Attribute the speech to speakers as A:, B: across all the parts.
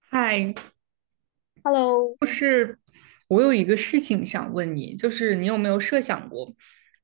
A: 嗨，
B: Hello。
A: 就是我有一个事情想问你，就是你有没有设想过，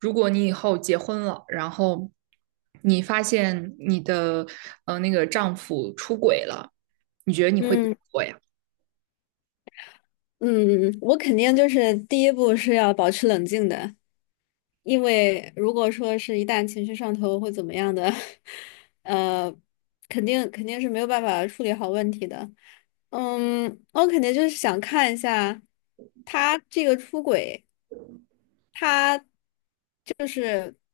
A: 如果你以后结婚了，然后你发现你的丈夫出轨了，你觉得你会怎么
B: 嗯
A: 做呀？
B: 嗯，我肯定就是第一步是要保持冷静的，因为如果说是一旦情绪上头会怎么样的，呃，肯定是没有办法处理好问题的。嗯，我肯定就是想看一下他这个出轨，他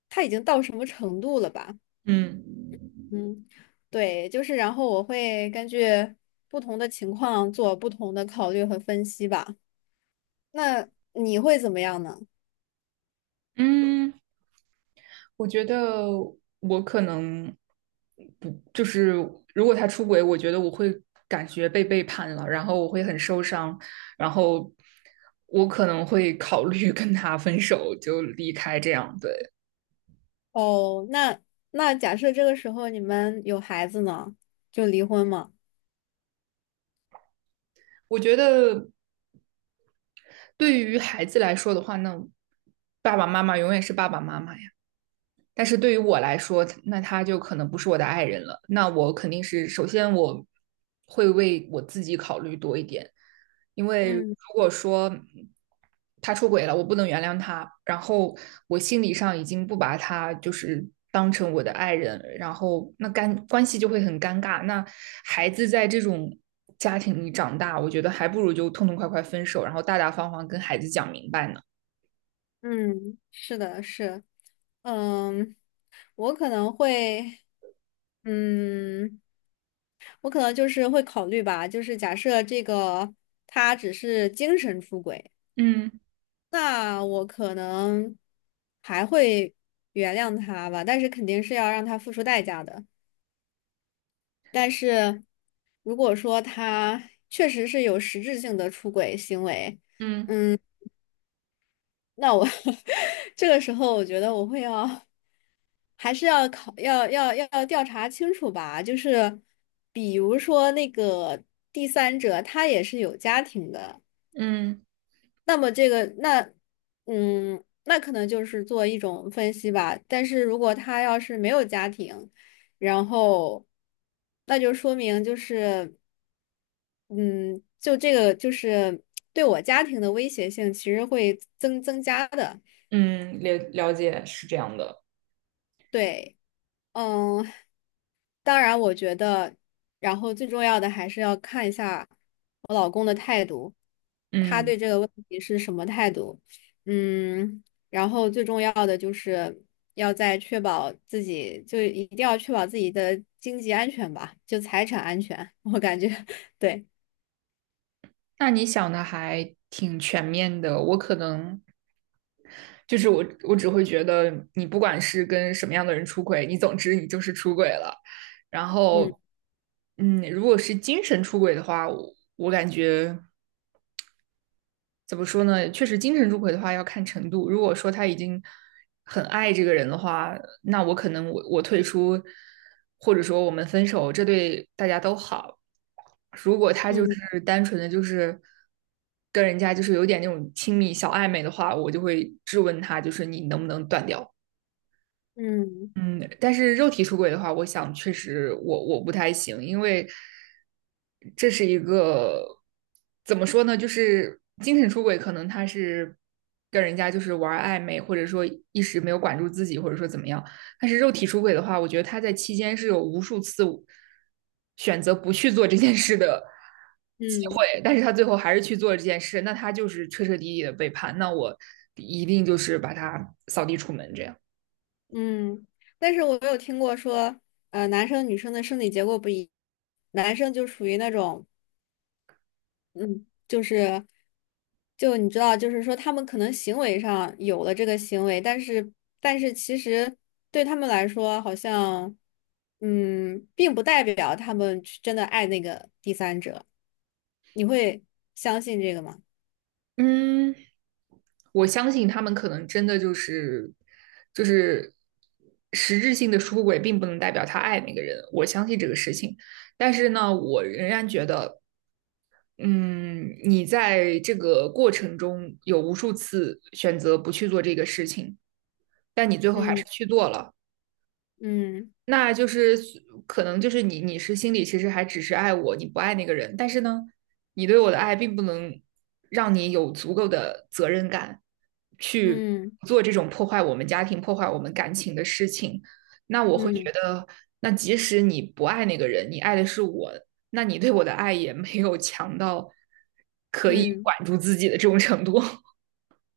B: 他已经到什么程度了吧？
A: 嗯。
B: 嗯，对，就是然后我会根据不同的情况做不同的考虑和分析吧。那你会怎么样呢？
A: 嗯，我觉得我可能不，就是如果他出轨，我觉得我会感觉被背叛了，然后我会很受伤，然后我可能会考虑 跟他分手，就离开这样。对，
B: 哦，那假设这个时候你们有孩子呢，就离婚嘛。
A: 我觉得对于孩子来说的话，那爸爸妈妈永远是爸爸妈妈，但是对于我来说，那他就可能不是我的爱人了。那我肯定是首先我会为我自己考虑多一点，因为如
B: 嗯
A: 果说他出轨了，我不能原谅他，然后我心理上已经不把他当成我的爱人，然后那干关系就会很尴尬。那孩子在这种家庭里长大，我觉得还不如就痛痛快快分手，然后大大方方跟孩子讲明白呢。
B: 嗯，是的，是，嗯，我可能会，嗯，我可能就是会考虑吧，就是假设这个他只是精神出轨，
A: 嗯
B: 那我可能还会原谅他吧，但是肯定是要让他付出代价的。但是如果说他确实是有实质性的出轨行为，
A: 嗯
B: 嗯。那我 这个时候，我觉得我会要还是要考要要要调查清楚吧。就是比如说那个第三者，他也是有家庭的，
A: 嗯。
B: 那么那可能就是做一种分析吧。但是如果他要是没有家庭，然后那就说明就是嗯，就这个就是对我家庭的威胁性其实会增加的，
A: 嗯，了解是这样的，
B: 对。嗯，当然，我觉得，然后最重要的还是要看一下我老公的态度，他
A: 嗯，
B: 对这个问题是什么态度。嗯，然后最重要的就是要在确保自己，就一定要确保自己的经济安全吧，就财产安全。我感觉，对。
A: 那你想的还挺全面的。我可能就是我，我只会觉得你不管是跟什么样的人出轨，你总之你就是出轨了。然
B: 嗯
A: 后，嗯，如果是精神出轨的话，我感觉怎么说呢？确实，精神出轨的话要看程度。如果说他已经很爱这个人的话，那我可能我退出，或者说我们分手，这对大家都好。如果他
B: 嗯
A: 单纯的跟人家有点那种亲密小暧昧的话，我就会质问他，就是你能不能断掉？
B: 嗯
A: 嗯，但是肉体出轨的话，我想确实我不太行，因为这是一个怎么说呢，就是精神出轨，可能他是跟人家玩暧昧，或者说一时没有管住自己，或者说怎么样。但是肉体出轨的话，我觉得他在期间是有无数次选择不去做这件事的机
B: 嗯
A: 会，但是他最后还是去做了这件事，那他就是彻彻底底的背叛，那我一定把他扫地出门这样。
B: 嗯。但是我有听过说，男生女生的生理结构不一，男生就属于那种。嗯，就是，就你知道，就是说他们可能行为上有了这个行为，但是其实对他们来说，好像并不代表他们去真的爱那个第三者。你会相信这个吗？
A: 嗯，我相信他们可能真的就是实质性的出轨，并不能代表他爱那个人。我相信这个事情，但是呢，我仍然觉得，嗯，你在这个过程中有无数次选择不去做这个事情，但你最后还
B: 嗯
A: 是去做了。
B: 嗯
A: 那就是可能你是心里其实还只是爱我，你不爱那个人，但是呢，你对我的爱并不能让你有足够的责任感去
B: 嗯
A: 做这种破坏我们家庭、破坏我们感情的事情。那我会觉
B: 嗯
A: 得，那即使你不爱那个人，你爱的是我，那你对我的爱也没有强到可以
B: 嗯，
A: 管住自己的这种程度。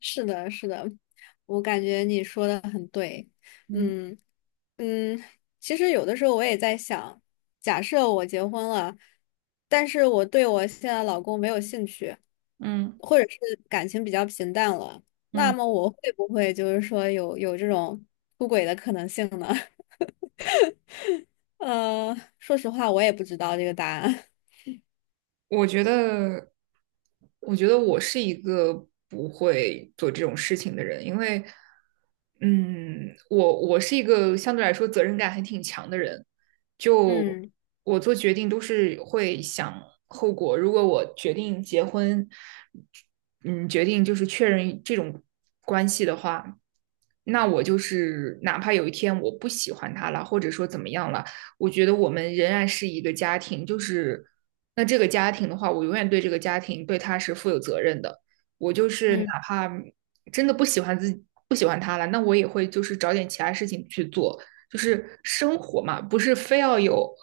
B: 是的，是的，我感觉你说的很对。
A: 嗯
B: 嗯，嗯，其实有的时候我也在想，假设我结婚了，但是我对我现在老公没有兴趣，
A: 嗯
B: 或者是感情比较平淡了，那
A: 嗯，
B: 么我会不会就是说有这种出轨的可能性呢？说实话，我也不知道这个答案。
A: 我觉得，我觉得我是一个不会做这种事情的人，因为，嗯，我是一个相对来说责任感还挺强的人，就
B: 嗯
A: 我做决定都是会想后果。如果我决定结婚，嗯，决定就是确认这种关系的话，那我就是哪怕有一天我不喜欢他了，或者说怎么样了。我觉得我们仍然是一个家庭，就是那这个家庭的话，我永远对这个家庭对他是负有责任的。我就是哪
B: 嗯
A: 怕真的不喜欢自己不喜欢他了，那我也会找点其他事情去做，就是生活嘛，不是非要有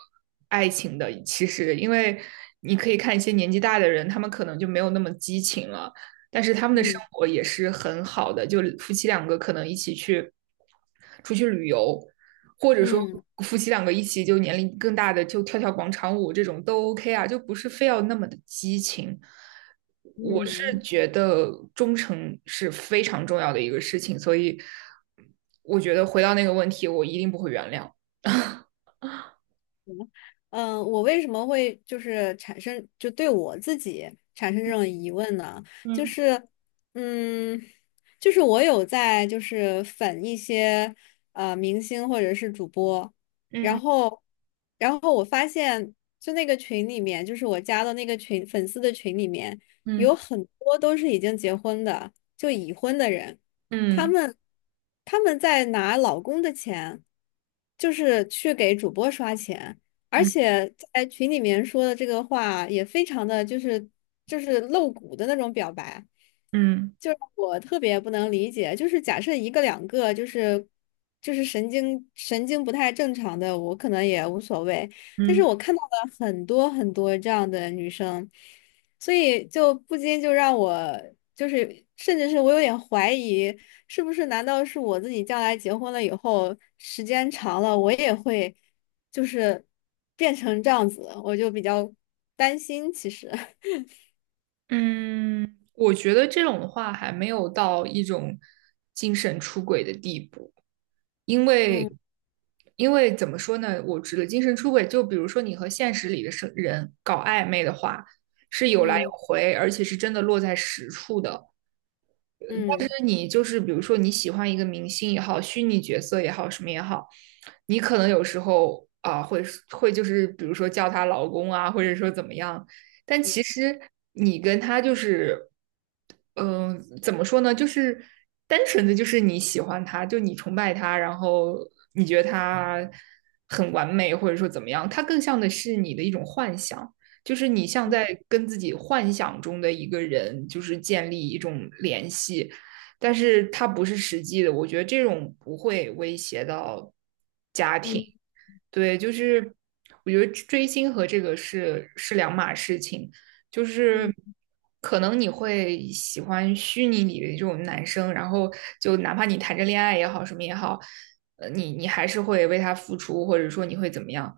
A: 爱情的。其实，因为你可以看一些年纪大的人，他们可能就没有那么激情了，但是他们的生
B: 嗯
A: 活也是很好的，就夫妻两个可能一起去出去旅游，或者说
B: 嗯
A: 夫妻两个一起就年龄更大的就跳跳广场舞这种都 OK 啊，就不是非要那么的激情。我是
B: 嗯。
A: 觉得忠诚是非常重要的一个事情，所以我觉得回到那个问题，我一定不会原谅。
B: 我为什么会就是产生就对我自己产生这种疑问呢？就
A: 嗯
B: 是，嗯，就是我有在就是粉一些明星或者是主播，然
A: 嗯
B: 后，然后我发现就那个群里面，就是我加的那个群粉丝的群里面，
A: 嗯
B: 有很多都是已经结婚的，就已婚的人，他
A: 嗯
B: 们他们在拿老公的钱，就是去给主播刷钱。而
A: 嗯
B: 且在群里面说的这个话也非常的就是露骨的那种表白，
A: 嗯
B: 就是我特别不能理解，就是假设一个两个就是神经不太正常的，我可能也无所谓，但是
A: 嗯
B: 我看到了很多很多这样的女生，所以就不禁就让我就是。甚至是我有点怀疑，是不是难道是我自己将来结婚了以后，时间长了，我也会就是变成这样子，我就比较担心。其实，
A: 嗯，我觉得这种的话还没有到一种精神出轨的地步。因为
B: 嗯
A: 因为怎么说呢，我指的精神出轨，就比如说你和现实里的生人搞暧昧的话，是有来有
B: 嗯
A: 回，而且是真的落在实处的。但
B: 嗯
A: 是你就是比如说你喜欢一个明星也好，虚拟角色也好，什么也好，你可能有时候啊会就是比如说叫他老公啊，或者说怎么样，但其实你跟他就是，嗯、怎么说呢？就是单纯的就是你喜欢他，就你崇拜他，然后你觉得他很完美，或者说怎么样，他更像的是你的一种幻想。就是你像在跟自己幻想中的一个人，就是建立一种联系，但是它不是实际的，我觉得这种不会威胁到家庭，
B: 嗯
A: 对，就是我觉得追星和这个是两码事情，就是
B: 嗯
A: 可能你会喜欢虚拟里的这种男生，然后就哪怕你谈着恋爱也好，什么也好，你还是会为他付出，或者说你会怎么样。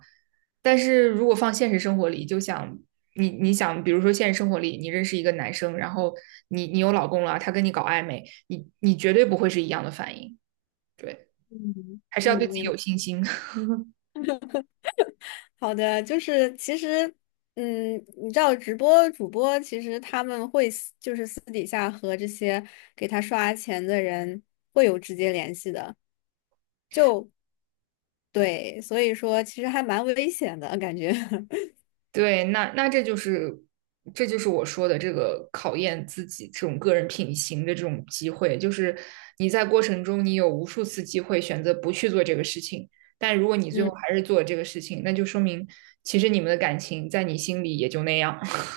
A: 但是如果放现实生活里，就想你想，比如说现实生活里，你认识一个男生，然后你有老公了，他跟你搞暧昧，你绝对不会是一样的反应，对，
B: 嗯
A: 还
B: 嗯，
A: 是要对自己
B: 明
A: 有
B: 白，
A: 信心。
B: 好的，就是其实，你知道直播主播其实他们会私就是私底下和这些给他刷钱的人会有直接联系的，对，所以说其实还蛮危险的感觉。
A: 对，那这就是我说的这个考验自己这种个人品行的这种机会，就是你在过程中你有无数次机会选择不去做这个事情，但如果你最后
B: 嗯。
A: 还是做了这个事情，那就说明其实你们的感情在你心里也就那样。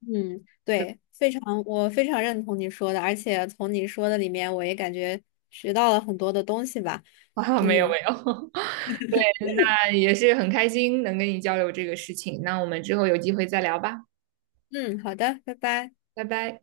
B: 嗯，对，非常，我非常认同你说的，而且从你说的里面，我也感觉学到了很多的东西吧。
A: 啊，没有没
B: 嗯
A: 有，那也是很开心能跟你交流这个事情，那我们之后有机会再聊吧，
B: 嗯，好的，拜拜。
A: 拜拜。